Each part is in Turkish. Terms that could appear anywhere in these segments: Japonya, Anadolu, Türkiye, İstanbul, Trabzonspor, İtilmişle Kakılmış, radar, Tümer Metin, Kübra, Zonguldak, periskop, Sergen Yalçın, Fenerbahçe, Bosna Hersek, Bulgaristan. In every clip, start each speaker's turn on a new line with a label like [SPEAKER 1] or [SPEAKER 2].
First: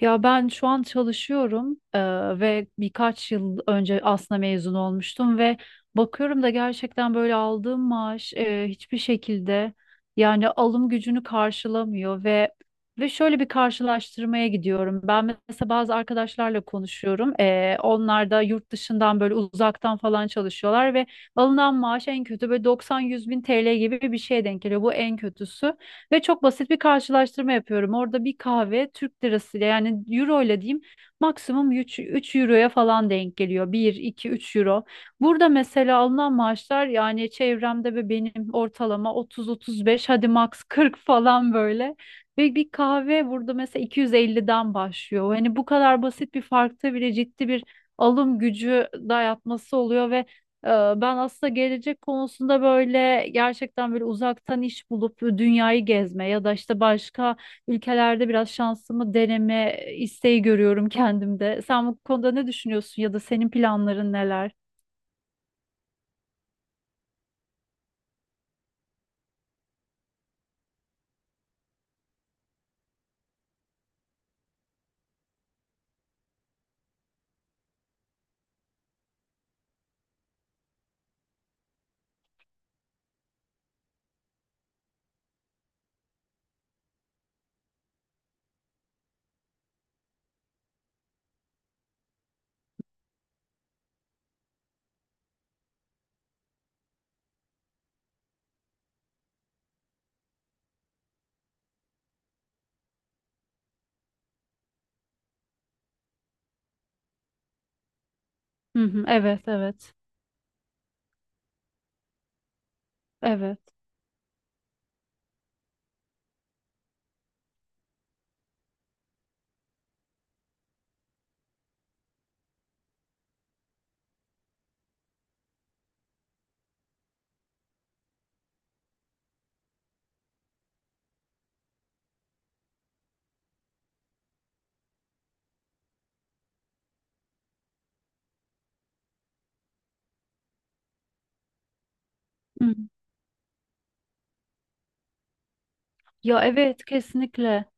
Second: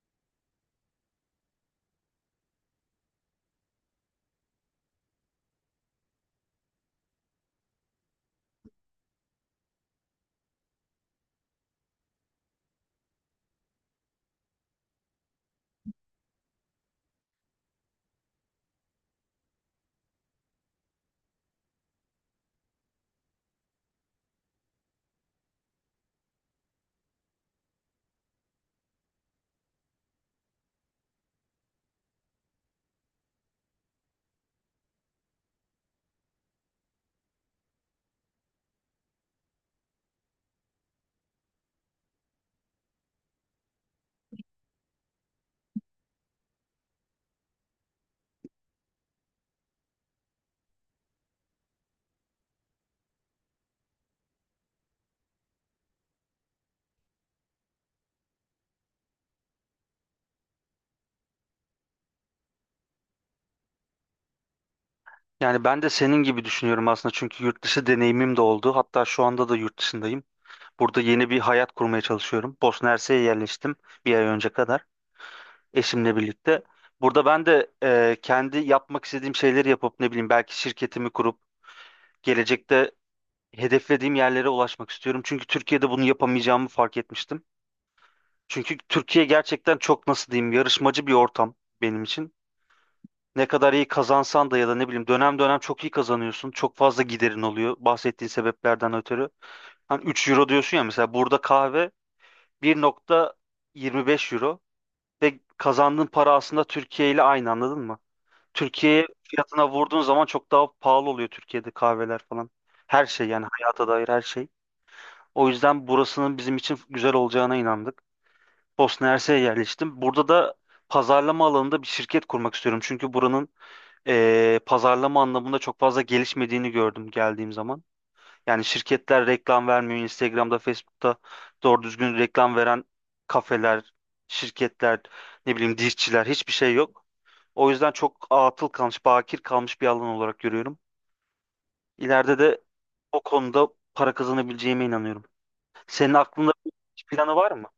[SPEAKER 1] Ya ben şu an çalışıyorum ve birkaç yıl önce aslında mezun olmuştum ve bakıyorum da gerçekten böyle aldığım maaş hiçbir şekilde yani alım gücünü karşılamıyor. Ve şöyle bir karşılaştırmaya gidiyorum. Ben mesela bazı arkadaşlarla konuşuyorum. Onlar da yurt dışından böyle uzaktan falan çalışıyorlar ve alınan maaş en kötü böyle 90-100 bin TL gibi bir şeye denk geliyor. Bu en kötüsü. Ve çok basit bir karşılaştırma yapıyorum. Orada bir kahve Türk lirasıyla, yani euro ile diyeyim, maksimum 3 euroya falan denk geliyor. Bir 2 3 euro. Burada mesela alınan maaşlar, yani çevremde ve benim, ortalama 30-35, hadi max 40 falan böyle. Ve bir kahve burada mesela 250'den başlıyor. Hani bu kadar basit bir farkta bile ciddi bir alım gücü dayatması oluyor ve ee, ben aslında gelecek konusunda böyle gerçekten böyle uzaktan iş bulup dünyayı gezme ya da işte başka ülkelerde biraz şansımı deneme isteği görüyorum kendimde. Sen bu konuda ne düşünüyorsun, ya da senin planların neler?
[SPEAKER 2] Yani ben de senin gibi düşünüyorum aslında çünkü yurt dışı deneyimim de oldu. Hatta şu anda da yurt dışındayım. Burada yeni bir hayat kurmaya çalışıyorum. Bosna Hersek'e yerleştim bir ay önce kadar eşimle birlikte. Burada ben de kendi yapmak istediğim şeyleri yapıp ne bileyim belki şirketimi kurup gelecekte hedeflediğim yerlere ulaşmak istiyorum. Çünkü Türkiye'de bunu yapamayacağımı fark etmiştim. Çünkü Türkiye gerçekten çok nasıl diyeyim yarışmacı bir ortam benim için. Ne kadar iyi kazansan da ya da ne bileyim dönem dönem çok iyi kazanıyorsun. Çok fazla giderin oluyor bahsettiğin sebeplerden ötürü. Hani 3 euro diyorsun ya mesela burada kahve 1,25 euro ve kazandığın para aslında Türkiye ile aynı, anladın mı?
[SPEAKER 1] Hı hı,
[SPEAKER 2] Türkiye
[SPEAKER 1] evet,
[SPEAKER 2] fiyatına
[SPEAKER 1] evet,
[SPEAKER 2] vurduğun zaman çok daha pahalı oluyor Türkiye'de kahveler falan. Her şey yani
[SPEAKER 1] evet.
[SPEAKER 2] hayata dair her şey. O yüzden burasının bizim için güzel olacağına inandık. Bosna Hersek'e yerleştim. Burada da pazarlama alanında bir şirket kurmak istiyorum. Çünkü buranın pazarlama anlamında çok fazla gelişmediğini gördüm geldiğim zaman. Yani şirketler reklam vermiyor. Instagram'da, Facebook'ta doğru düzgün reklam veren kafeler, şirketler, ne bileyim dişçiler hiçbir şey yok. O yüzden çok atıl kalmış, bakir kalmış bir alan olarak görüyorum. İleride de
[SPEAKER 1] Hı hı.
[SPEAKER 2] o konuda para kazanabileceğime inanıyorum. Senin
[SPEAKER 1] Ya,
[SPEAKER 2] aklında
[SPEAKER 1] evet,
[SPEAKER 2] bir planı var
[SPEAKER 1] kesinlikle.
[SPEAKER 2] mı?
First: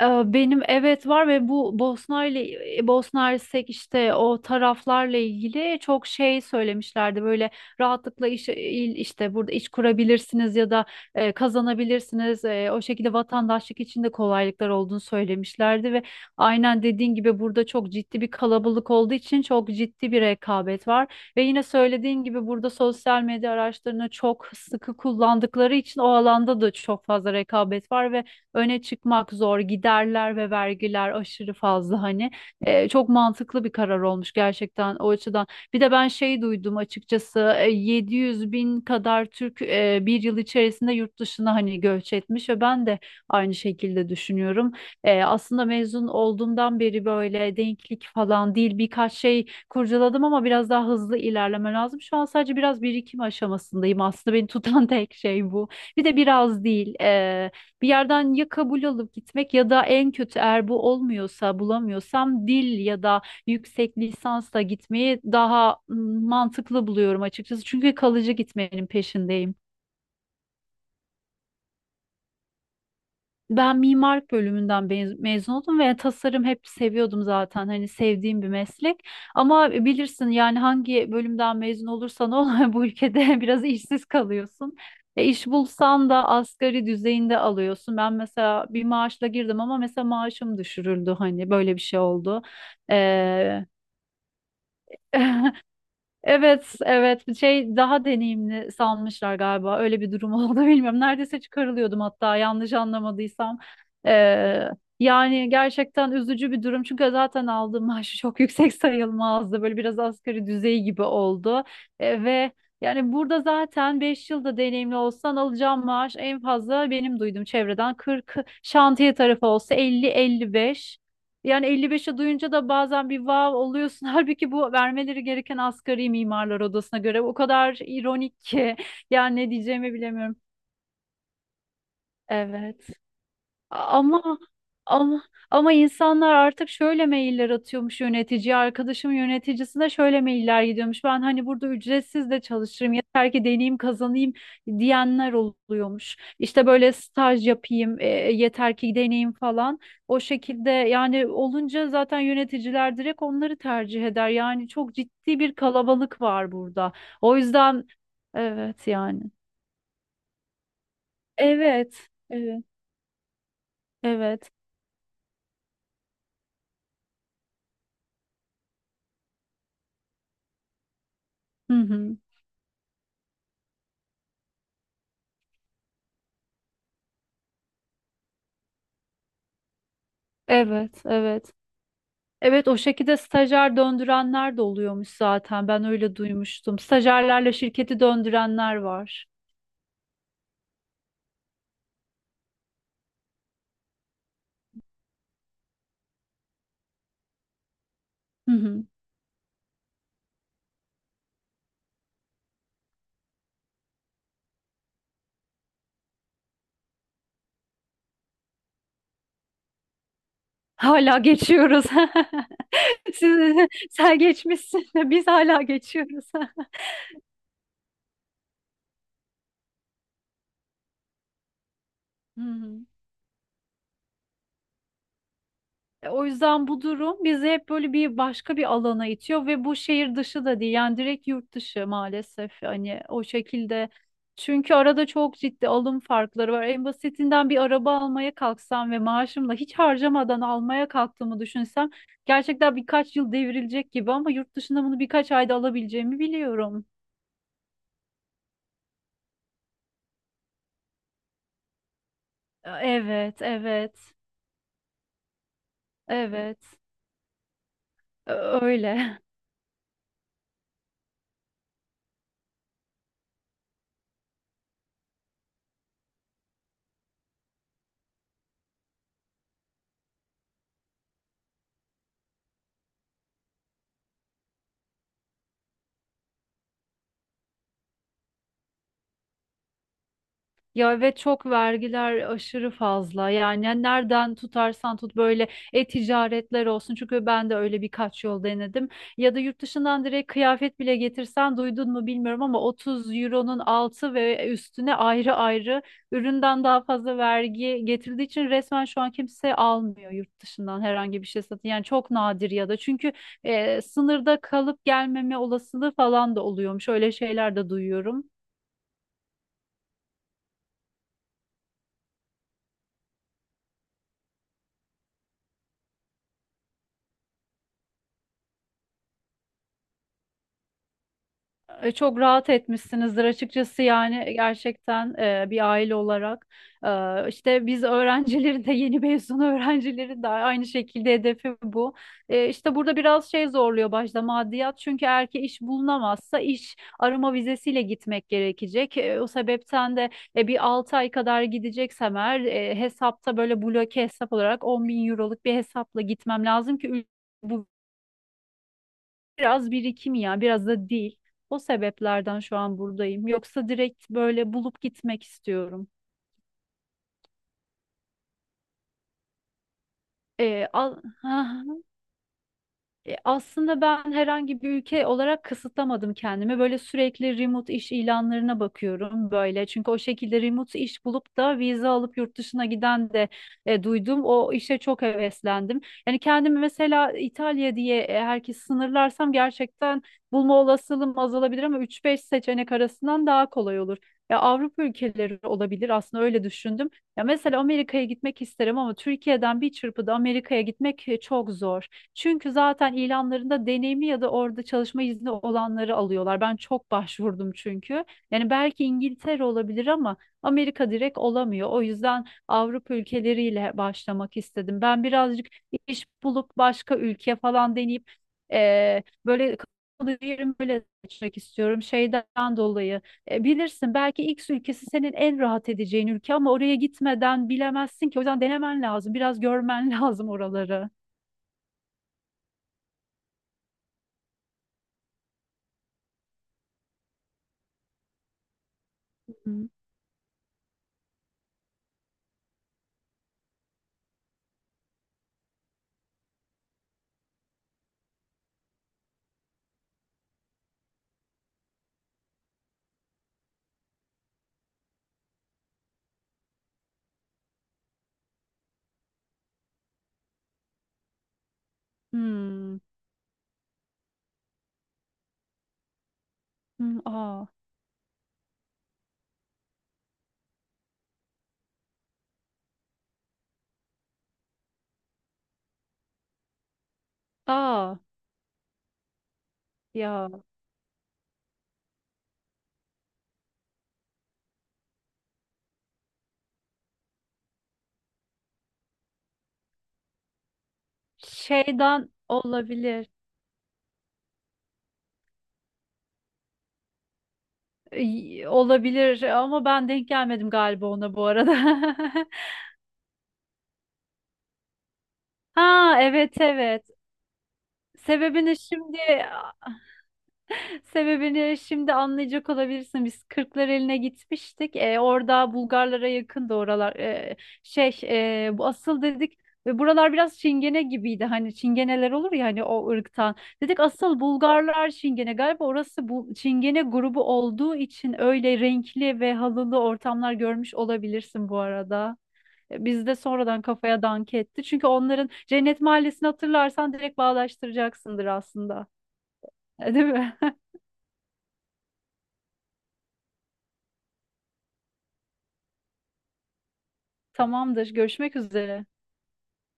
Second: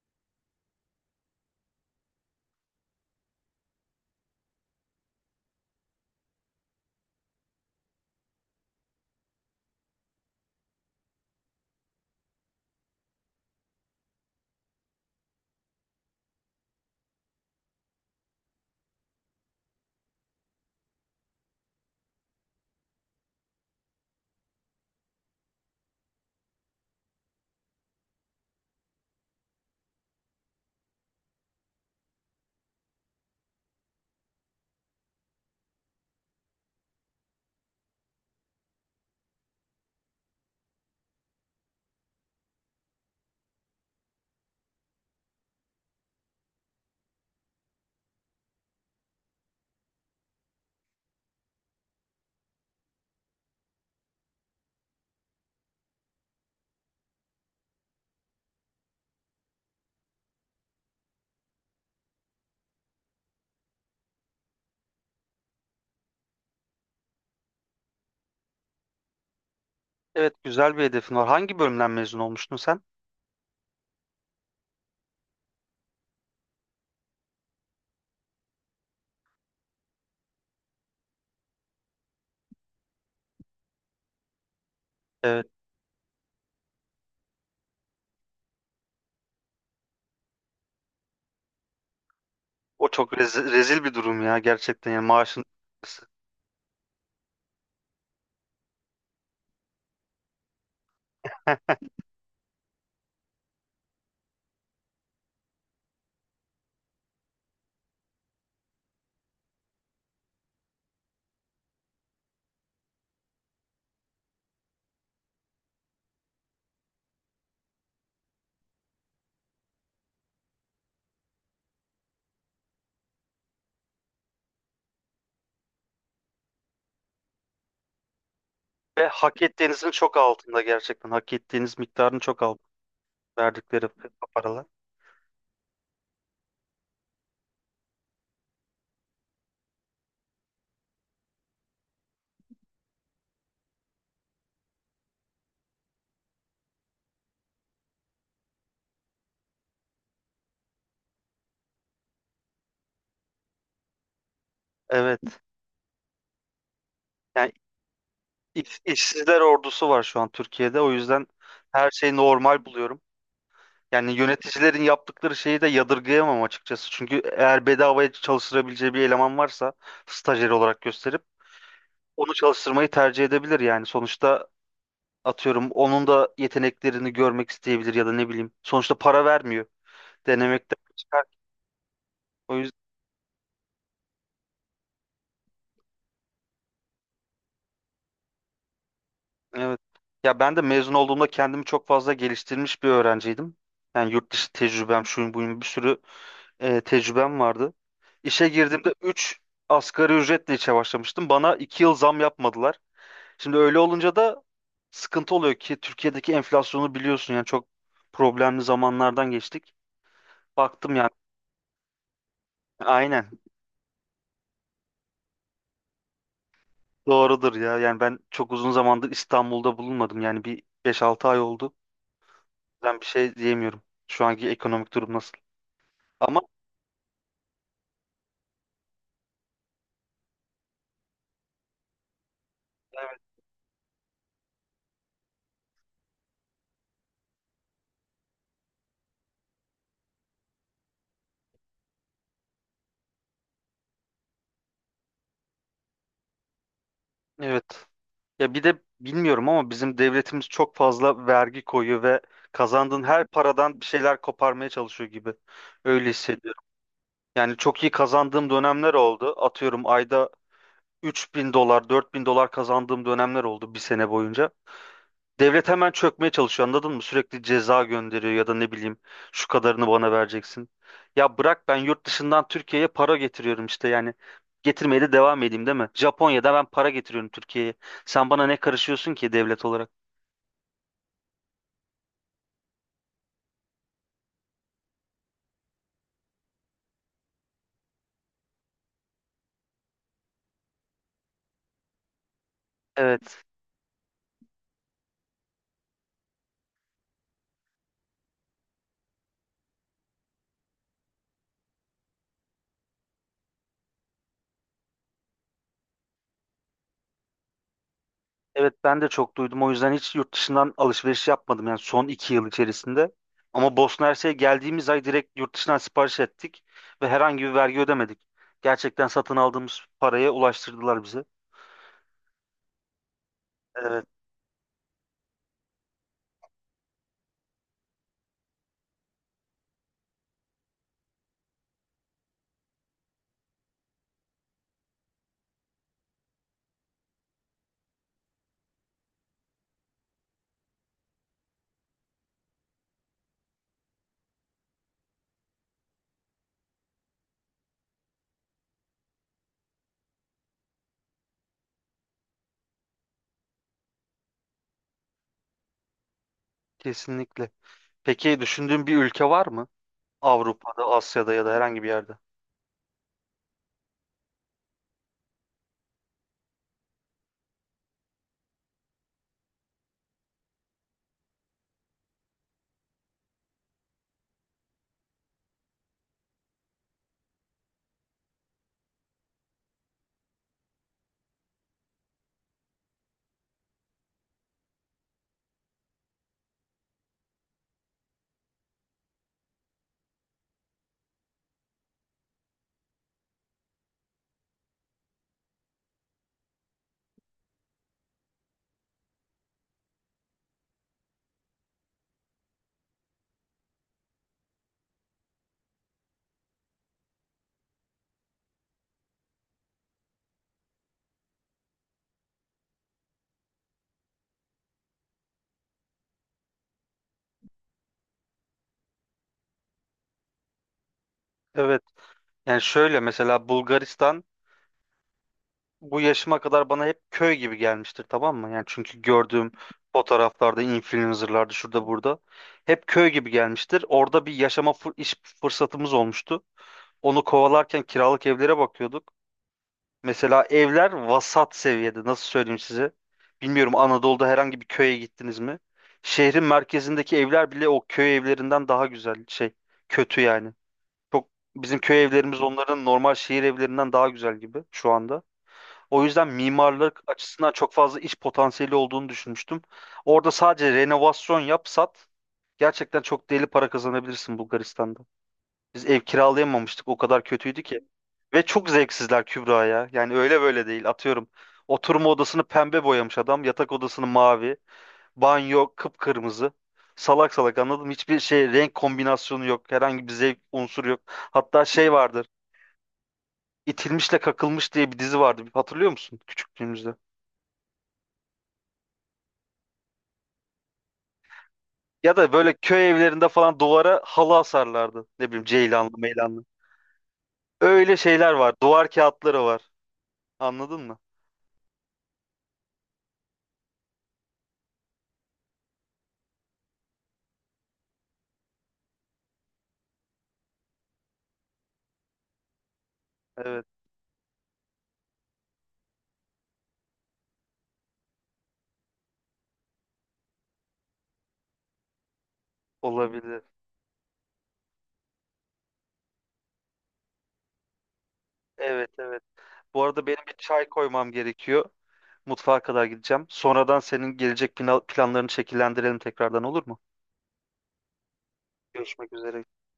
[SPEAKER 1] Benim evet var, ve bu Bosna Hersek işte o taraflarla ilgili çok şey söylemişlerdi. Böyle rahatlıkla işte burada iş kurabilirsiniz ya da kazanabilirsiniz. O şekilde vatandaşlık için de kolaylıklar olduğunu söylemişlerdi ve aynen dediğin gibi burada çok ciddi bir kalabalık olduğu için çok ciddi bir rekabet var. Ve yine söylediğin gibi burada sosyal medya araçlarını çok sıkı kullandıkları için o alanda da çok fazla rekabet var ve öne çıkmak zor, giderler ve vergiler aşırı fazla hani. Çok mantıklı bir karar olmuş gerçekten o açıdan. Bir de ben şey duydum açıkçası, 700 bin kadar Türk bir yıl içerisinde yurt dışına hani göç etmiş ve ben de aynı şekilde düşünüyorum. Aslında mezun olduğumdan beri böyle denklik falan değil birkaç şey kurcaladım ama biraz daha hızlı ilerleme lazım. Şu an sadece biraz birikim aşamasındayım, aslında beni tutan tek şey bu. Bir de biraz değil. Bir yerden ya kabul alıp gitmek, ya da en kötü eğer bu olmuyorsa, bulamıyorsam, dil ya da yüksek lisansla gitmeyi daha mantıklı buluyorum açıkçası. Çünkü kalıcı gitmenin peşindeyim.
[SPEAKER 2] Evet, güzel bir hedefin var. Hangi bölümden mezun olmuştun sen?
[SPEAKER 1] Ben mimarlık bölümünden mezun oldum ve tasarım hep seviyordum zaten. Hani sevdiğim bir meslek. Ama bilirsin, yani hangi bölümden mezun olursan ol bu ülkede biraz işsiz kalıyorsun.
[SPEAKER 2] Evet,
[SPEAKER 1] İş bulsan da asgari düzeyinde alıyorsun. Ben mesela bir maaşla girdim ama mesela maaşım düşürüldü, hani böyle bir şey oldu.
[SPEAKER 2] o çok
[SPEAKER 1] Ee,
[SPEAKER 2] rezil bir durum ya, gerçekten yani maaşın.
[SPEAKER 1] Evet, evet. Bir şey daha deneyimli sanmışlar galiba. Öyle bir durum oldu, bilmiyorum. Neredeyse çıkarılıyordum hatta, yanlış anlamadıysam. Ee, Yani gerçekten üzücü bir durum. Çünkü zaten aldığım maaşı çok yüksek sayılmazdı. Böyle biraz asgari düzey gibi oldu. Ve Yani burada zaten 5 yılda deneyimli olsan alacağım maaş en fazla benim duyduğum çevreden 40, şantiye tarafı olsa 50-55. Yani 55'e duyunca da bazen bir vav oluyorsun. Halbuki bu vermeleri gereken asgari, mimarlar odasına göre, o kadar ironik ki.
[SPEAKER 2] Ve
[SPEAKER 1] Yani
[SPEAKER 2] hak
[SPEAKER 1] ne
[SPEAKER 2] ettiğinizin
[SPEAKER 1] diyeceğimi
[SPEAKER 2] çok
[SPEAKER 1] bilemiyorum.
[SPEAKER 2] altında gerçekten. Hak ettiğiniz miktarın çok altında
[SPEAKER 1] Evet.
[SPEAKER 2] verdikleri
[SPEAKER 1] Ama
[SPEAKER 2] paralar.
[SPEAKER 1] ama ama insanlar artık şöyle mailler atıyormuş yöneticiye. Arkadaşım, yöneticisine şöyle mailler gidiyormuş. Ben hani burada ücretsiz de çalışırım, yeter ki deneyim kazanayım diyenler oluyormuş. İşte böyle staj yapayım yeter ki deneyim falan. O şekilde yani olunca zaten yöneticiler direkt onları tercih eder. Yani çok ciddi
[SPEAKER 2] Evet.
[SPEAKER 1] bir kalabalık var burada. O
[SPEAKER 2] Yani
[SPEAKER 1] yüzden evet yani.
[SPEAKER 2] işsizler ordusu var şu an Türkiye'de. O yüzden her
[SPEAKER 1] Evet.
[SPEAKER 2] şeyi normal
[SPEAKER 1] Evet.
[SPEAKER 2] buluyorum. Yani
[SPEAKER 1] Evet.
[SPEAKER 2] yöneticilerin yaptıkları şeyi de yadırgayamam açıkçası. Çünkü eğer bedavaya çalıştırabileceği bir eleman varsa stajyer olarak gösterip
[SPEAKER 1] Hı hı.
[SPEAKER 2] onu çalıştırmayı tercih edebilir yani. Sonuçta atıyorum onun da yeteneklerini görmek isteyebilir ya da ne bileyim. Sonuçta para vermiyor. Denemekten
[SPEAKER 1] Evet,
[SPEAKER 2] çıkar.
[SPEAKER 1] evet.
[SPEAKER 2] O
[SPEAKER 1] Evet, o şekilde stajyer döndürenler de oluyormuş zaten. Ben öyle duymuştum. Stajyerlerle şirketi döndürenler var.
[SPEAKER 2] Evet. Ya ben de mezun olduğumda kendimi çok fazla geliştirmiş bir öğrenciydim. Yani yurt dışı tecrübem, şuyum buyum bir sürü tecrübem vardı. İşe
[SPEAKER 1] Hı hı.
[SPEAKER 2] girdiğimde 3 asgari ücretle işe başlamıştım. Bana 2 yıl zam yapmadılar. Şimdi öyle olunca da sıkıntı oluyor ki Türkiye'deki enflasyonu biliyorsun yani çok problemli zamanlardan geçtik. Baktım yani
[SPEAKER 1] Hala geçiyoruz.
[SPEAKER 2] aynen
[SPEAKER 1] Siz, sen geçmişsin de biz hala geçiyoruz.
[SPEAKER 2] doğrudur ya. Yani ben çok uzun zamandır İstanbul'da bulunmadım. Yani bir 5-6 ay oldu.
[SPEAKER 1] Hı hı.
[SPEAKER 2] Ben bir şey diyemiyorum. Şu anki ekonomik durum nasıl?
[SPEAKER 1] O
[SPEAKER 2] Ama
[SPEAKER 1] yüzden bu durum bizi hep böyle bir başka bir alana itiyor ve bu şehir dışı da değil, yani direkt yurt dışı maalesef hani o şekilde. Çünkü arada çok ciddi alım farkları var. En basitinden bir araba almaya kalksam ve maaşımla hiç harcamadan almaya kalktığımı düşünsem gerçekten birkaç yıl devrilecek gibi, ama yurt dışında bunu birkaç ayda alabileceğimi biliyorum.
[SPEAKER 2] Evet. Ya bir de bilmiyorum ama bizim devletimiz çok fazla vergi koyuyor ve kazandığın her
[SPEAKER 1] Evet,
[SPEAKER 2] paradan bir
[SPEAKER 1] evet,
[SPEAKER 2] şeyler koparmaya çalışıyor gibi. Öyle hissediyorum.
[SPEAKER 1] evet.
[SPEAKER 2] Yani çok iyi kazandığım
[SPEAKER 1] Ö-
[SPEAKER 2] dönemler
[SPEAKER 1] Öyle.
[SPEAKER 2] oldu. Atıyorum ayda 3.000 dolar, 4.000 dolar kazandığım dönemler oldu bir sene boyunca. Devlet hemen çökmeye çalışıyor, anladın mı? Sürekli ceza gönderiyor ya da ne bileyim şu kadarını bana vereceksin. Ya bırak, ben yurt dışından Türkiye'ye para getiriyorum işte yani. Getirmeye de devam edeyim değil mi? Japonya'da ben para getiriyorum Türkiye'ye. Sen bana ne karışıyorsun ki devlet olarak?
[SPEAKER 1] Ya ve çok vergiler aşırı fazla. Yani nereden tutarsan tut böyle e-ticaretler olsun. Çünkü ben de öyle birkaç yol denedim. Ya da yurt dışından direkt kıyafet bile getirsen, duydun mu bilmiyorum ama, 30
[SPEAKER 2] Evet.
[SPEAKER 1] euronun altı ve üstüne ayrı ayrı üründen daha fazla vergi getirdiği için resmen şu an kimse almıyor yurt dışından herhangi bir şey satın. Yani çok nadir, ya da çünkü sınırda kalıp gelmeme olasılığı falan da oluyormuş. Öyle şeyler de duyuyorum.
[SPEAKER 2] Evet, ben de çok duydum. O yüzden hiç yurt dışından alışveriş yapmadım yani son 2 yıl içerisinde. Ama Bosna Hersek'e geldiğimiz ay direkt yurt dışından sipariş ettik ve herhangi bir vergi ödemedik. Gerçekten satın aldığımız paraya ulaştırdılar bize.
[SPEAKER 1] Çok rahat etmişsinizdir açıkçası,
[SPEAKER 2] Evet,
[SPEAKER 1] yani gerçekten bir aile olarak. İşte biz öğrencileri de, yeni mezun öğrencileri de, aynı şekilde hedefi bu. İşte burada biraz şey zorluyor başta maddiyat, çünkü eğer ki iş bulunamazsa iş arama vizesiyle gitmek gerekecek. O sebepten de bir 6 ay kadar gideceksem eğer hesapta böyle bloke hesap olarak 10 bin euroluk bir hesapla gitmem lazım ki ül- bu biraz birikim ya, biraz da değil. O sebeplerden şu an buradayım. Yoksa direkt böyle bulup gitmek istiyorum.
[SPEAKER 2] kesinlikle. Peki düşündüğün bir ülke var mı?
[SPEAKER 1] Ee,
[SPEAKER 2] Avrupa'da,
[SPEAKER 1] al,
[SPEAKER 2] Asya'da ya da herhangi bir yerde.
[SPEAKER 1] Aslında ben herhangi bir ülke olarak kısıtlamadım kendimi. Böyle sürekli remote iş ilanlarına bakıyorum böyle. Çünkü o şekilde remote iş bulup da vize alıp yurt dışına giden de duydum. O işe çok heveslendim. Yani kendimi mesela İtalya diye herkes sınırlarsam gerçekten bulma olasılığım azalabilir ama üç beş seçenek arasından daha kolay olur. Ya Avrupa ülkeleri olabilir aslında, öyle düşündüm. Ya mesela Amerika'ya gitmek isterim ama Türkiye'den bir çırpıda Amerika'ya gitmek çok zor. Çünkü zaten ilanlarında deneyimi ya da orada çalışma izni olanları alıyorlar. Ben çok başvurdum çünkü. Yani belki İngiltere olabilir ama Amerika direkt olamıyor. O yüzden Avrupa ülkeleriyle başlamak istedim. Ben birazcık iş bulup başka ülke falan deneyip böyle kalıcı yerimi böyle seçmek istiyorum şeyden dolayı. Bilirsin, belki X ülkesi senin en rahat edeceğin ülke ama oraya gitmeden bilemezsin ki. O yüzden denemen lazım. Biraz görmen lazım oraları.
[SPEAKER 2] Evet. Yani şöyle, mesela Bulgaristan bu yaşıma kadar bana hep köy gibi gelmiştir, tamam mı? Yani çünkü gördüğüm
[SPEAKER 1] Hı.
[SPEAKER 2] fotoğraflarda, influencerlarda, şurada burada hep köy gibi gelmiştir. Orada bir yaşama iş fırsatımız olmuştu. Onu kovalarken kiralık evlere bakıyorduk. Mesela evler vasat seviyede. Nasıl söyleyeyim size? Bilmiyorum, Anadolu'da herhangi bir köye gittiniz mi? Şehrin merkezindeki evler bile o köy evlerinden daha güzel şey. Kötü yani. Çok, bizim köy evlerimiz
[SPEAKER 1] Hmm.
[SPEAKER 2] onların normal şehir evlerinden daha güzel gibi şu anda. O yüzden
[SPEAKER 1] Hmm.
[SPEAKER 2] mimarlık
[SPEAKER 1] Aa.
[SPEAKER 2] açısından çok fazla iş potansiyeli olduğunu düşünmüştüm. Orada sadece renovasyon yap sat. Gerçekten çok deli para kazanabilirsin Bulgaristan'da. Biz ev kiralayamamıştık. O kadar kötüydü ki.
[SPEAKER 1] Aa.
[SPEAKER 2] Ve çok zevksizler Kübra ya. Yani
[SPEAKER 1] Ya
[SPEAKER 2] öyle böyle değil. Atıyorum. Oturma odasını pembe boyamış adam. Yatak odasını mavi. Banyo kıpkırmızı. Salak salak anladım. Hiçbir şey, renk kombinasyonu yok. Herhangi bir zevk unsuru yok. Hatta şey
[SPEAKER 1] şeyden
[SPEAKER 2] vardır.
[SPEAKER 1] olabilir.
[SPEAKER 2] İtilmişle Kakılmış diye bir dizi vardı. Hatırlıyor musun küçüklüğümüzde?
[SPEAKER 1] Ay, olabilir ama ben denk gelmedim galiba ona bu arada.
[SPEAKER 2] Ya da böyle köy evlerinde falan duvara halı asarlardı. Ne bileyim,
[SPEAKER 1] Ha,
[SPEAKER 2] ceylanlı
[SPEAKER 1] evet,
[SPEAKER 2] meylanlı.
[SPEAKER 1] evet.
[SPEAKER 2] Öyle şeyler var.
[SPEAKER 1] Sebebini
[SPEAKER 2] Duvar
[SPEAKER 1] şimdi
[SPEAKER 2] kağıtları var. Anladın mı?
[SPEAKER 1] Sebebini şimdi anlayacak olabilirsin. Biz Kırklareli'ne gitmiştik. Orada Bulgarlara yakın da oralar. Şey Bu asıl dedik ve buralar biraz Çingene gibiydi. Hani Çingeneler olur ya, hani o ırktan.
[SPEAKER 2] Evet,
[SPEAKER 1] Dedik asıl Bulgarlar Çingene. Galiba orası bu Çingene grubu olduğu için öyle renkli ve halılı ortamlar görmüş olabilirsin bu arada. Biz de
[SPEAKER 2] olabilir.
[SPEAKER 1] sonradan kafaya dank etti. Çünkü onların Cennet Mahallesi'ni hatırlarsan direkt bağdaştıracaksındır aslında.
[SPEAKER 2] Evet, evet. Bu
[SPEAKER 1] Değil
[SPEAKER 2] arada benim bir
[SPEAKER 1] mi?
[SPEAKER 2] çay koymam gerekiyor. Mutfağa kadar gideceğim. Sonradan senin gelecek planlarını şekillendirelim tekrardan, olur mu?
[SPEAKER 1] Tamamdır. Görüşmek üzere.
[SPEAKER 2] Görüşmek üzere.